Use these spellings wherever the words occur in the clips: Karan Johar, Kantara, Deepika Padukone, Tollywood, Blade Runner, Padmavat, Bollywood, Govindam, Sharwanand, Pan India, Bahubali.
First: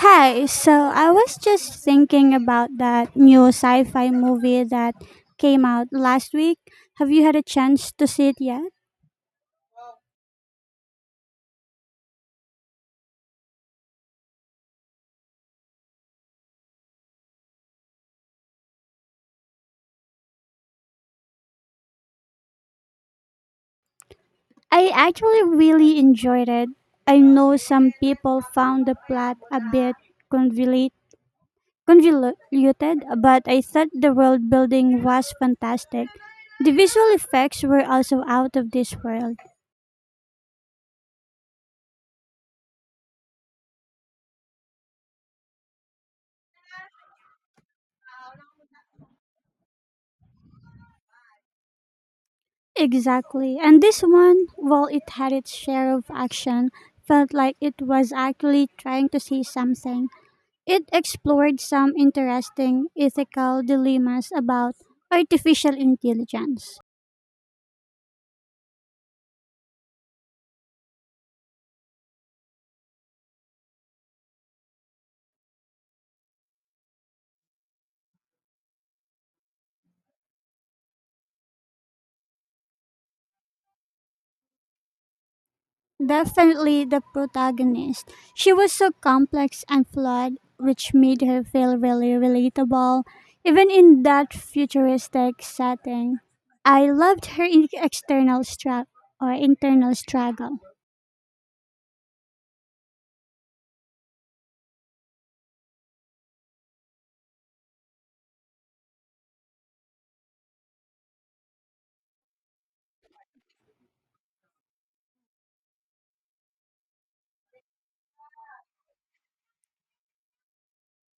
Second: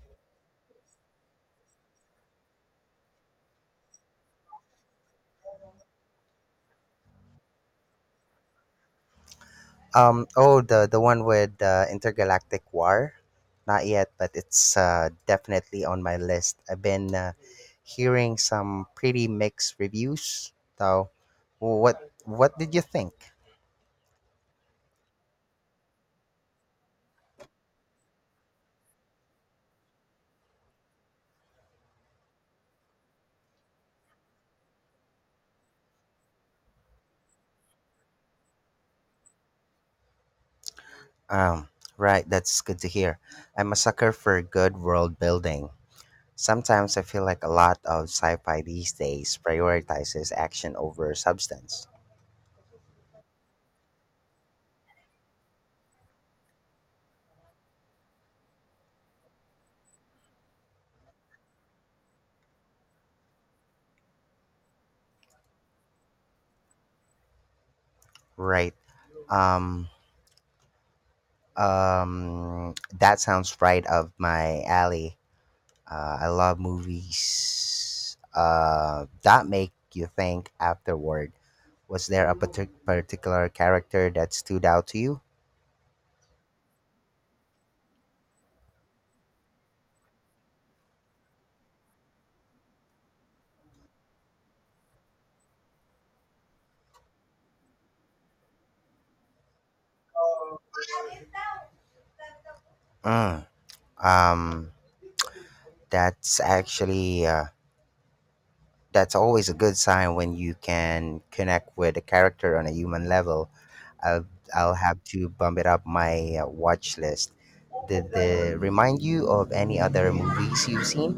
Hi, so I was just thinking about that new sci fi movie that came out last week. Have you had a chance to see it yet? Oh, the one with intergalactic war. Not yet, but it's definitely on my list. I've been hearing some pretty mixed reviews, though. What did you think? I actually really enjoyed it. I know some people found the plot a bit convolute- convoluted, but I thought the world building was fantastic. The visual effects were also out of this world. Um, right, that's good to hear. I'm a sucker for good world building. Sometimes I feel like a lot of sci-fi these days prioritizes action over substance. Exactly. And this one, while it had its share of action, felt like it was actually trying to say something. It explored some interesting ethical dilemmas about artificial intelligence. Right. Um, um, that sounds right up my alley. I love movies that make you think afterward. Was there a particular character that stood out to you? Definitely the protagonist. She was so complex and flawed, which made her feel really relatable, even in that futuristic setting. I loved her external struggle or internal struggle. Mm, um, that's actually that's always a good sign when you can connect with a character on a human level. I'll I'll have to bump it up my watch list. Did they remind you of any other movies you've seen?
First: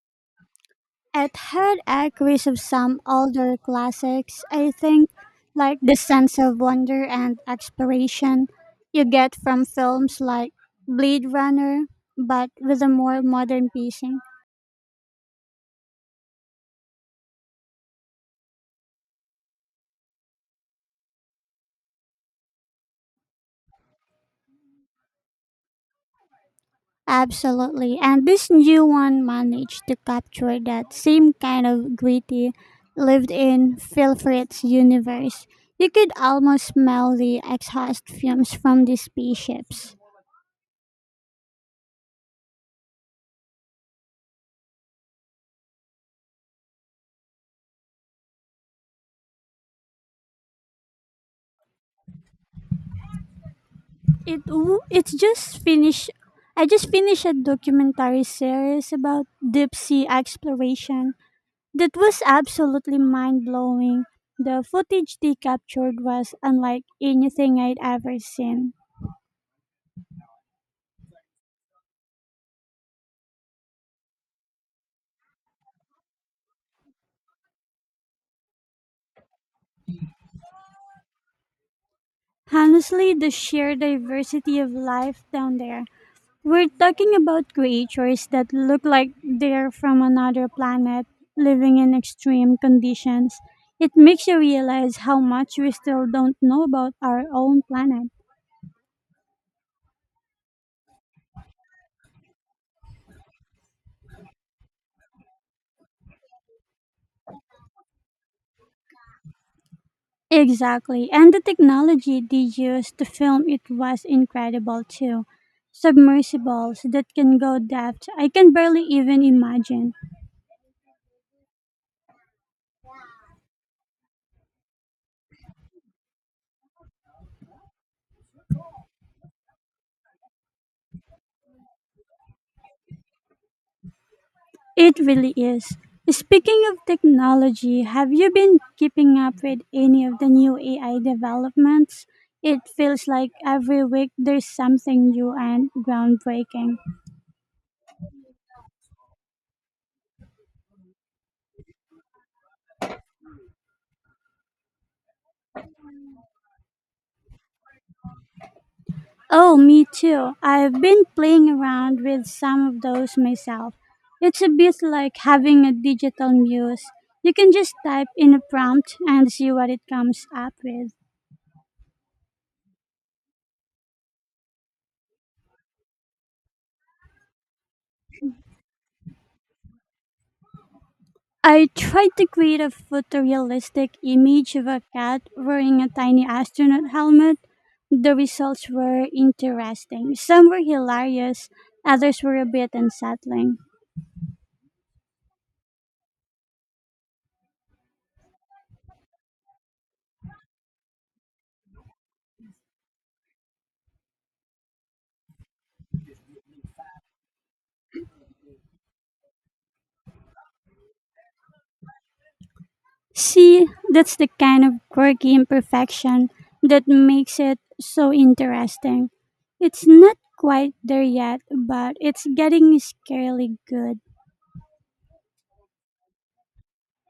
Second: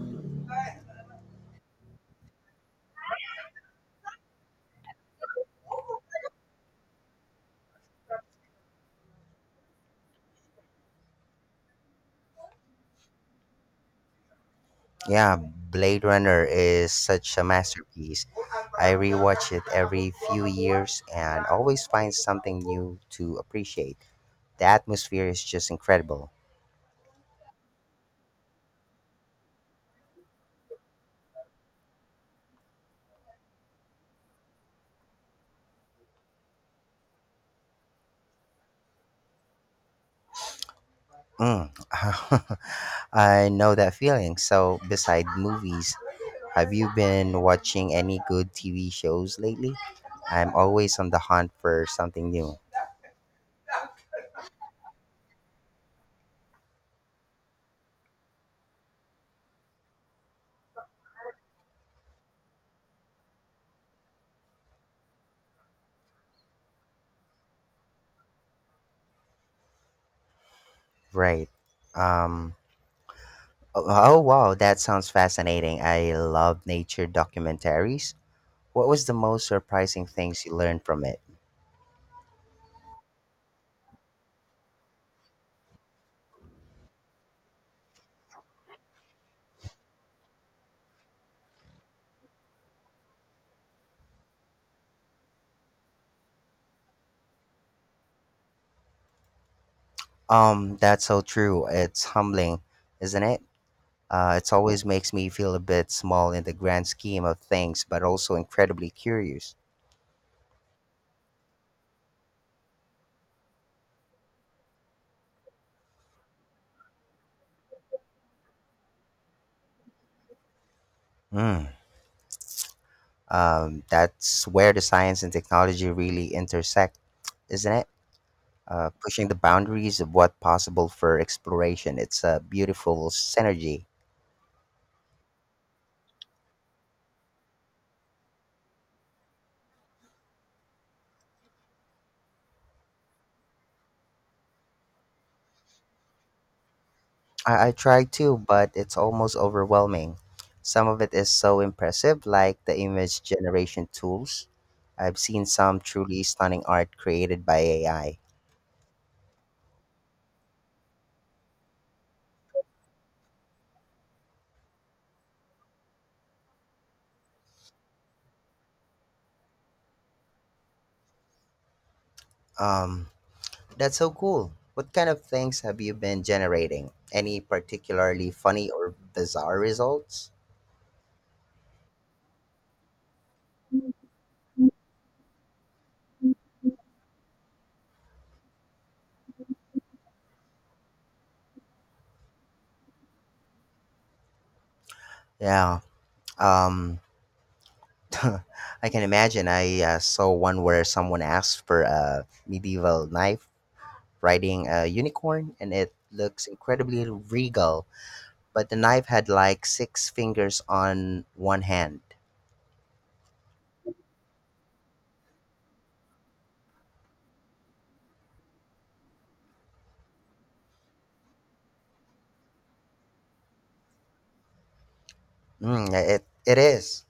It had echoes of some older classics, I think, like the sense of wonder and exploration you get from films like Blade Runner, but with a more modern pacing. Yeah, Blade Runner is such a masterpiece. I rewatch it every few years and always find something new to appreciate. The atmosphere is just incredible. Absolutely. And this new one managed to capture that same kind of gritty lived in feel for its universe. You could almost smell the exhaust fumes from the spaceships. Mm. I know that feeling. So, beside movies, have you been watching any good TV shows lately? I'm always on the hunt for something new. It's just finished. I just finished a documentary series about deep sea exploration that was absolutely mind blowing. The footage they captured was unlike anything I'd ever seen. Right. Um oh, oh, wow, that sounds fascinating. I love nature documentaries. What was the most surprising things you learned from it? Honestly, the sheer diversity of life down there. We're talking about creatures that look like they're from another planet, living in extreme conditions. It makes you realize how much we still don't know about our own planet. That's so true. It's humbling, isn't it? It always makes me feel a bit small in the grand scheme of things, but also incredibly curious. Exactly. And the technology they used to film it was incredible too. Submersibles that can go depth I can barely even imagine. Mm. That's where the science and technology really intersect, isn't it? Pushing the boundaries of what's possible for exploration. It's a beautiful synergy. It really is. Speaking of technology, have you been keeping up with any of the new AI developments? It feels like every week there's something new and groundbreaking. I try to, but it's almost overwhelming. Some of it is so impressive, like the image generation tools. I've seen some truly stunning art created by AI. Oh, me too. I've been playing around with some of those myself. It's a bit like having a digital muse. You can just type in a prompt and see what it comes up with. Um, that's so cool. What kind of things have you been generating? Any particularly funny or bizarre results? I tried to create a photorealistic image of a cat wearing a tiny astronaut helmet. The results were interesting. Some were hilarious, others were a bit unsettling. Yeah. Um, I can imagine. I saw one where someone asked for a medieval knife riding a unicorn, and it looks incredibly regal, but the knife had like six fingers on one hand. See, that's the kind of quirky imperfection that makes it so interesting. It's not quite there yet, but it's getting scarily good. It is,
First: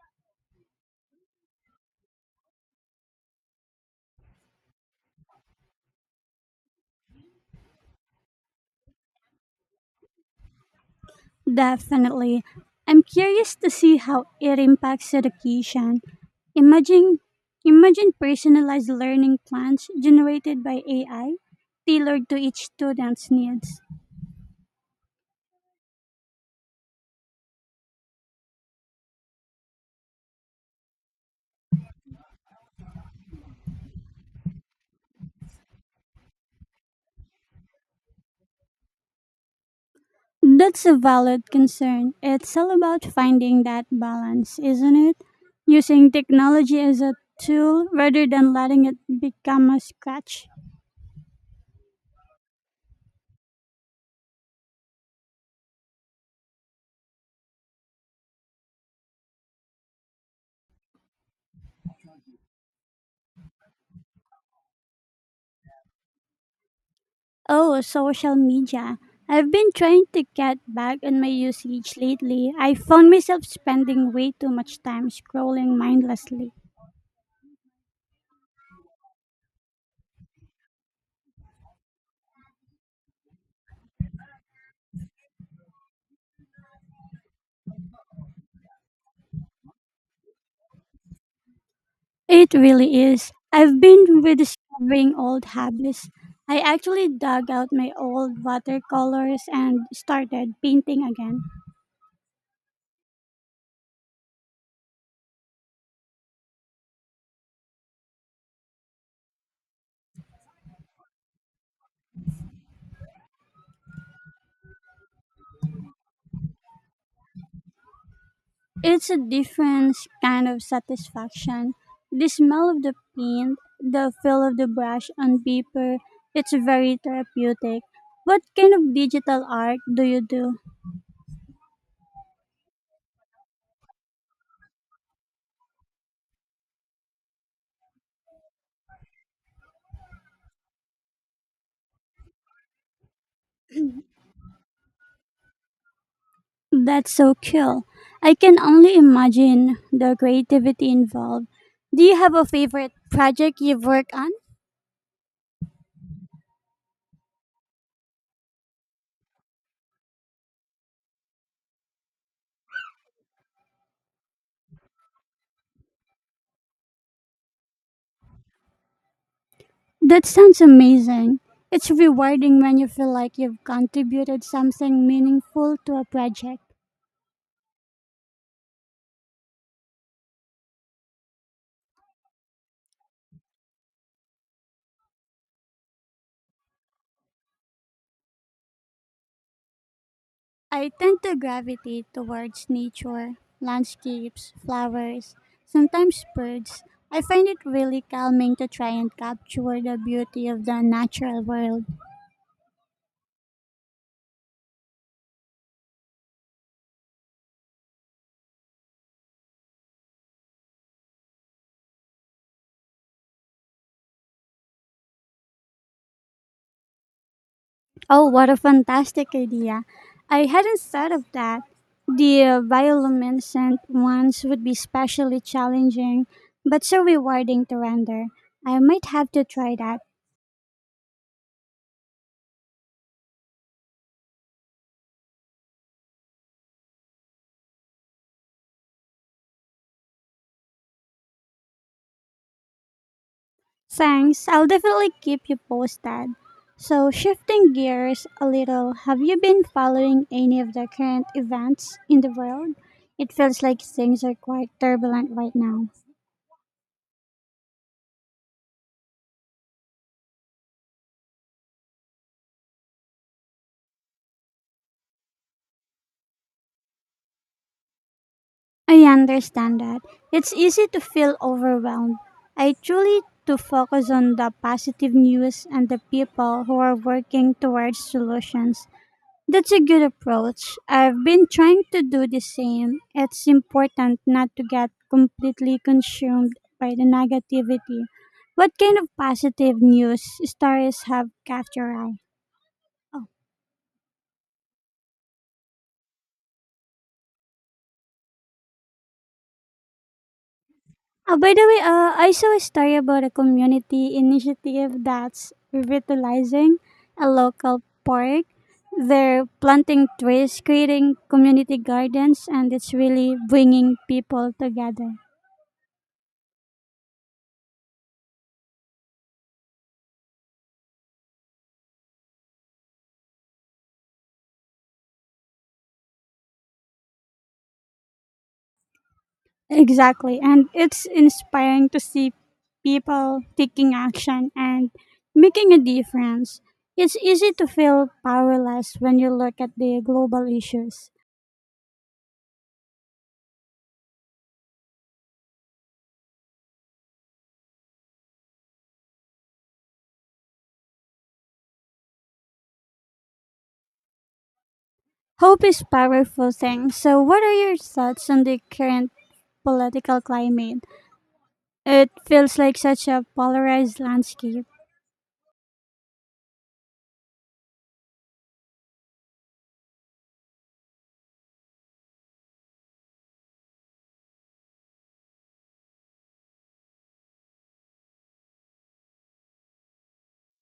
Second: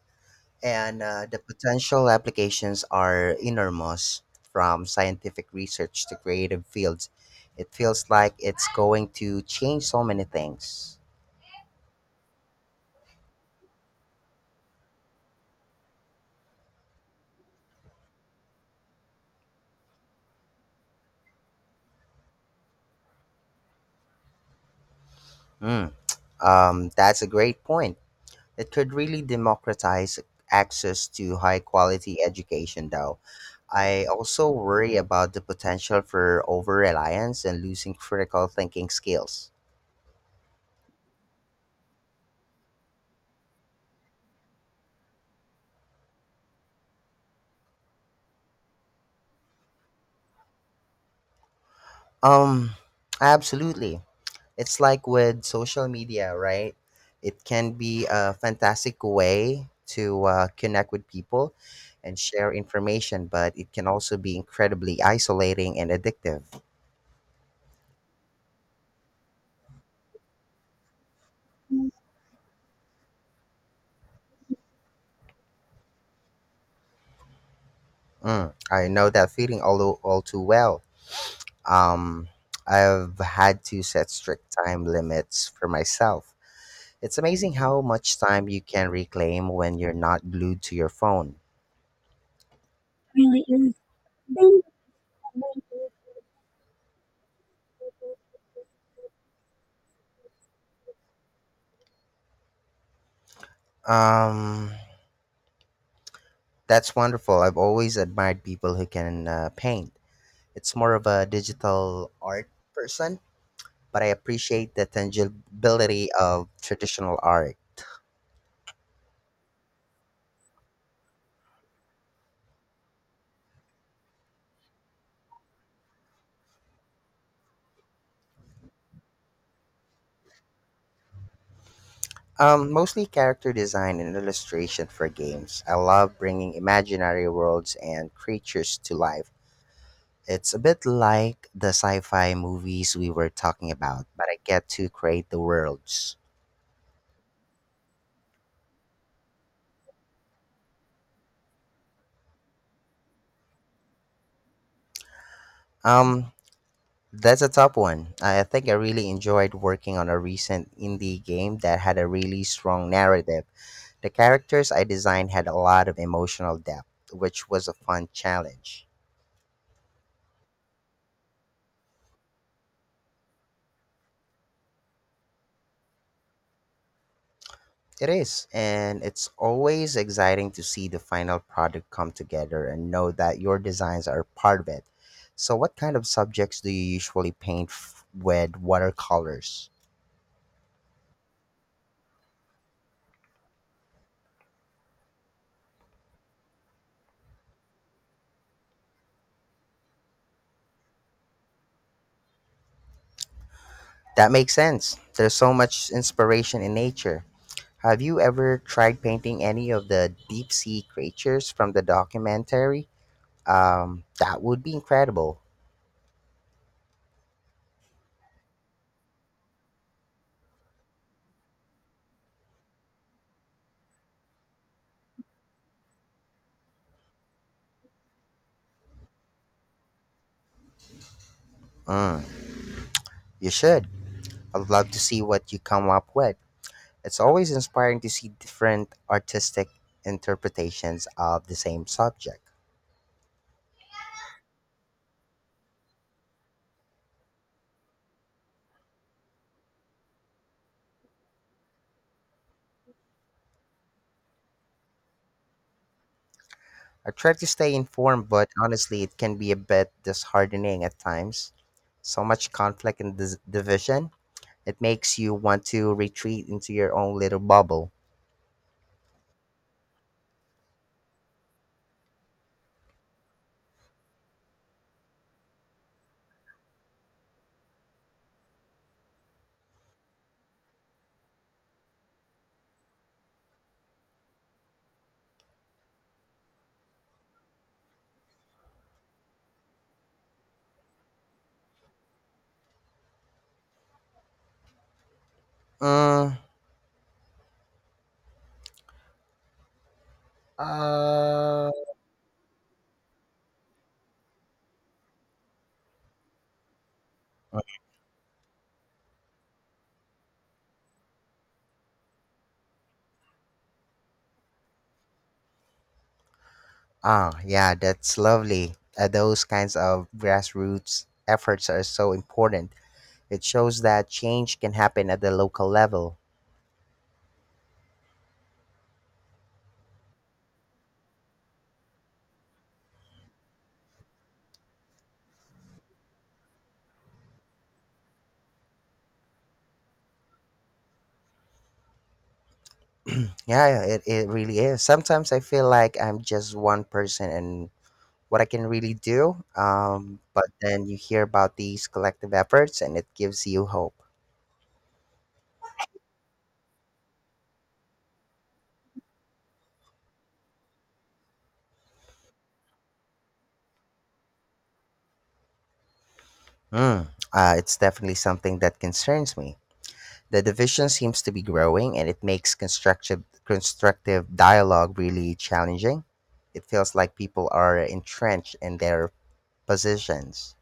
and the potential applications are enormous, from scientific research to creative fields. It feels like it's going to change so many things. Definitely. I'm curious to see how it impacts education. Imagine imagine personalized learning plans generated by AI tailored to each student's needs. Mm, that's a great point. It could really democratize access to high quality education, though. I also worry about the potential for over reliance and losing critical thinking skills. That's a valid concern. It's all about finding that balance, isn't it? Using technology as a tool rather than letting it become a crutch. Um, Absolutely. It's like with social media, right? It can be a fantastic way to connect with people and share information, but it can also be incredibly isolating and addictive. Oh, social media. I've been trying to get back on my usage lately. I found myself spending way too much time scrolling mindlessly. I know that feeling all too well. Um, I've had to set strict time limits for myself. It's amazing how much time you can reclaim when you're not glued to your phone. It really is. Really is. I've been rediscovering old habits. I actually dug out my old watercolors and started painting again. Um, that's wonderful. I've always admired people who can paint. It's more of a digital art person, but I appreciate the tangibility of traditional art. It's a different kind of satisfaction. The smell of the paint, the feel of the brush on paper, it's very therapeutic. What kind of digital art do you do? Mostly character design and illustration for games. I love bringing imaginary worlds and creatures to life. It's a bit like the sci fi movies we were talking about, but I get to create the worlds. That's so cool. I can only imagine the creativity involved. Do you have a favorite project you've worked on? Um, That's a top one. I think I really enjoyed working on a recent indie game that had a really strong narrative. The characters I designed had a lot of emotional depth, which was a fun challenge. That sounds amazing. It's rewarding when you feel like you've contributed something meaningful to a project. It is, and it's always exciting to see the final product come together and know that your designs are part of it. So, what kind of subjects do you usually with watercolors? I tend to gravitate towards nature, landscapes, flowers, sometimes birds. I find it really calming to try and capture the beauty of the natural world. That makes sense. There's so much inspiration in nature. Have you ever tried painting any of the deep sea creatures from the documentary? That would be incredible. Oh, what a fantastic idea! I hadn't thought of that. The bioluminescent ones would be especially challenging, but so rewarding to render. I might have to try that. Mm, you should. I'd love to see what you come up with. It's always inspiring to see different artistic interpretations of the same subject. Thanks, I'll definitely keep you posted. So, shifting gears a little, have you been following any of the current events in the world? It feels like things are quite turbulent right now. I try to stay informed, but honestly, it can be a bit disheartening at times. So much conflict and division, it makes you want to retreat into your own little bubble. I understand that. It's easy to feel overwhelmed. I truly to focus on the positive news and the people who are working towards solutions. That's a good approach. I've been trying to do the same. It's important not to get completely consumed by the negativity. What kind of positive news stories have caught your eye? Oh, Mm, oh by the uh, way, I saw a story about a community initiative that's revitalizing a local park. They're planting trees, creating community gardens, and it's really bringing people together. Ah, yeah, that's lovely. Those kinds of grassroots efforts are so important. It shows that change can happen at the local level. Exactly. And it's inspiring to see people taking action and making a difference. It's easy to feel powerless when you look at the global issues. Yeah, it really is. Sometimes I feel like I'm just one person and what I can really do. But then you hear about these collective efforts and it gives you hope. Hope is powerful thing. So what are your thoughts on the current political climate? It feels like such a polarized landscape. Mm, it's definitely something that concerns me. The division seems to be growing and it makes constructive dialogue really challenging. It feels like people are entrenched in their positions.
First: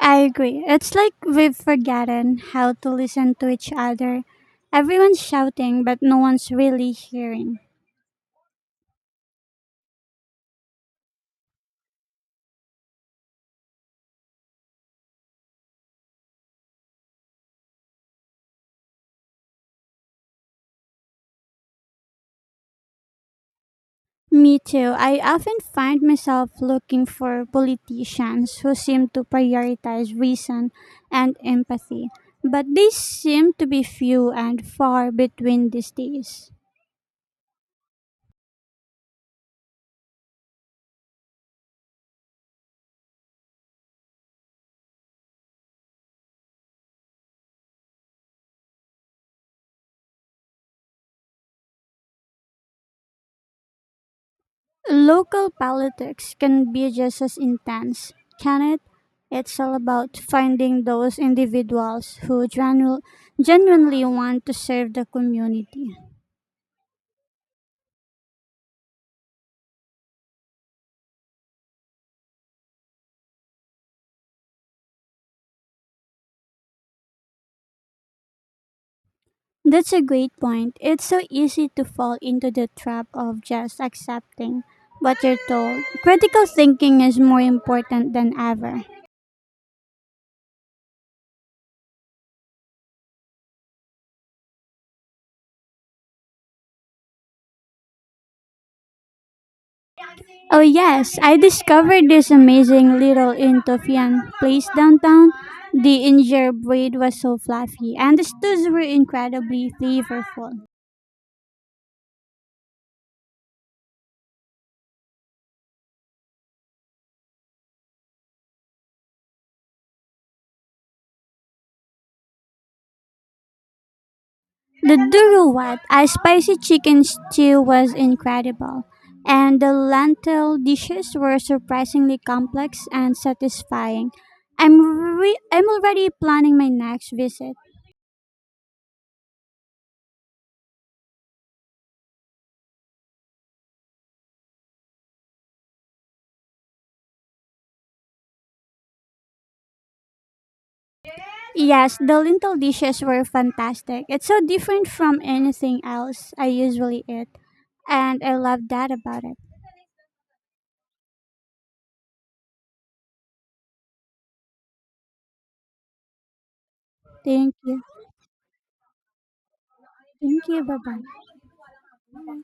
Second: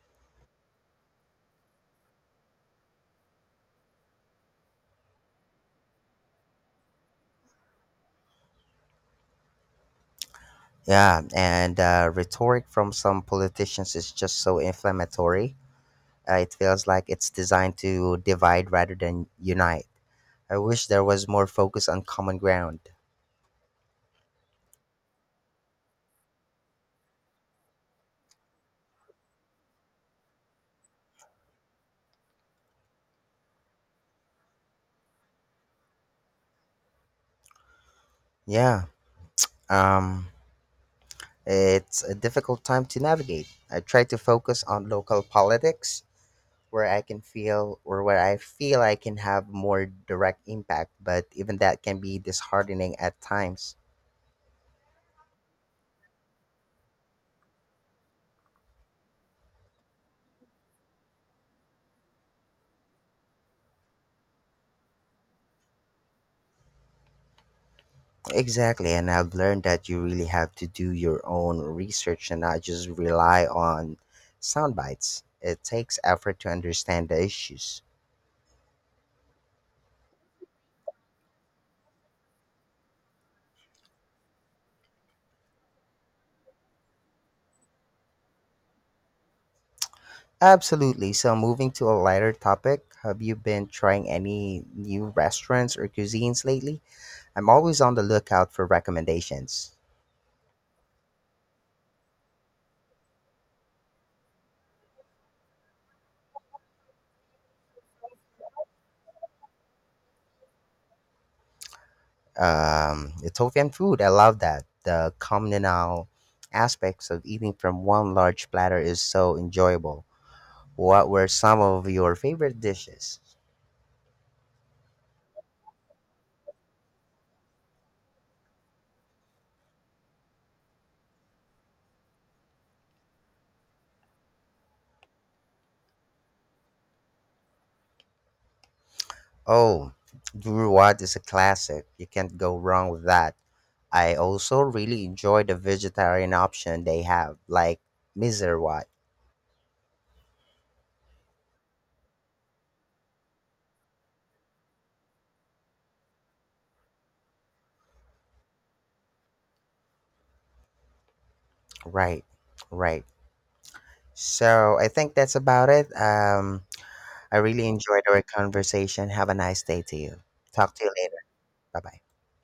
I agree. It's like we've forgotten how to listen to each other. Everyone's shouting but no one's really hearing. Yeah, and rhetoric from some politicians is just so inflammatory. It feels like it's designed to divide rather than unite. I wish there was more focus on common ground. Me too. I often find myself looking for politicians who seem to prioritize reason and empathy, but they seem to be few and far between these days. Yeah, um, it's a difficult time to navigate. I try to focus on local politics where I can feel, or where I feel I can have more direct impact, but even that can be disheartening at times. Local politics can be just as intense, can it? It's all about finding those individuals who genuinely want to serve the community. Exactly, and I've learned that you really have to do your own research and not just rely on sound bites. It takes effort to understand the issues. That's a great point. It's so easy to fall into the trap of just accepting what you're told. Critical thinking is more important than ever. Absolutely. So, moving to a lighter topic, have you been trying any new restaurants or cuisines lately? I'm always on the lookout for recommendations. Oh, yes, I discovered this amazing little Intofian place downtown. The injera bread was so fluffy, and the stews were incredibly flavorful. Ethiopian food. I love that. The communal aspects of eating from one large platter is so enjoyable. What were some of your favorite dishes? The duruwat, a spicy chicken stew, was incredible, and the lentil dishes were surprisingly complex and satisfying. I'm I'm already planning my next visit. Oh, duruat is a classic. You can't go wrong with that. I also really enjoy the vegetarian option they have, like miserwat. Yes, the lentil dishes were fantastic. It's so different from anything else I usually eat, and I love that about it. Right, right. So I think that's about it. I Thank really you. enjoyed our conversation. Have a nice day to you. Thank you. Talk Bye to you later. bye. Bye bye.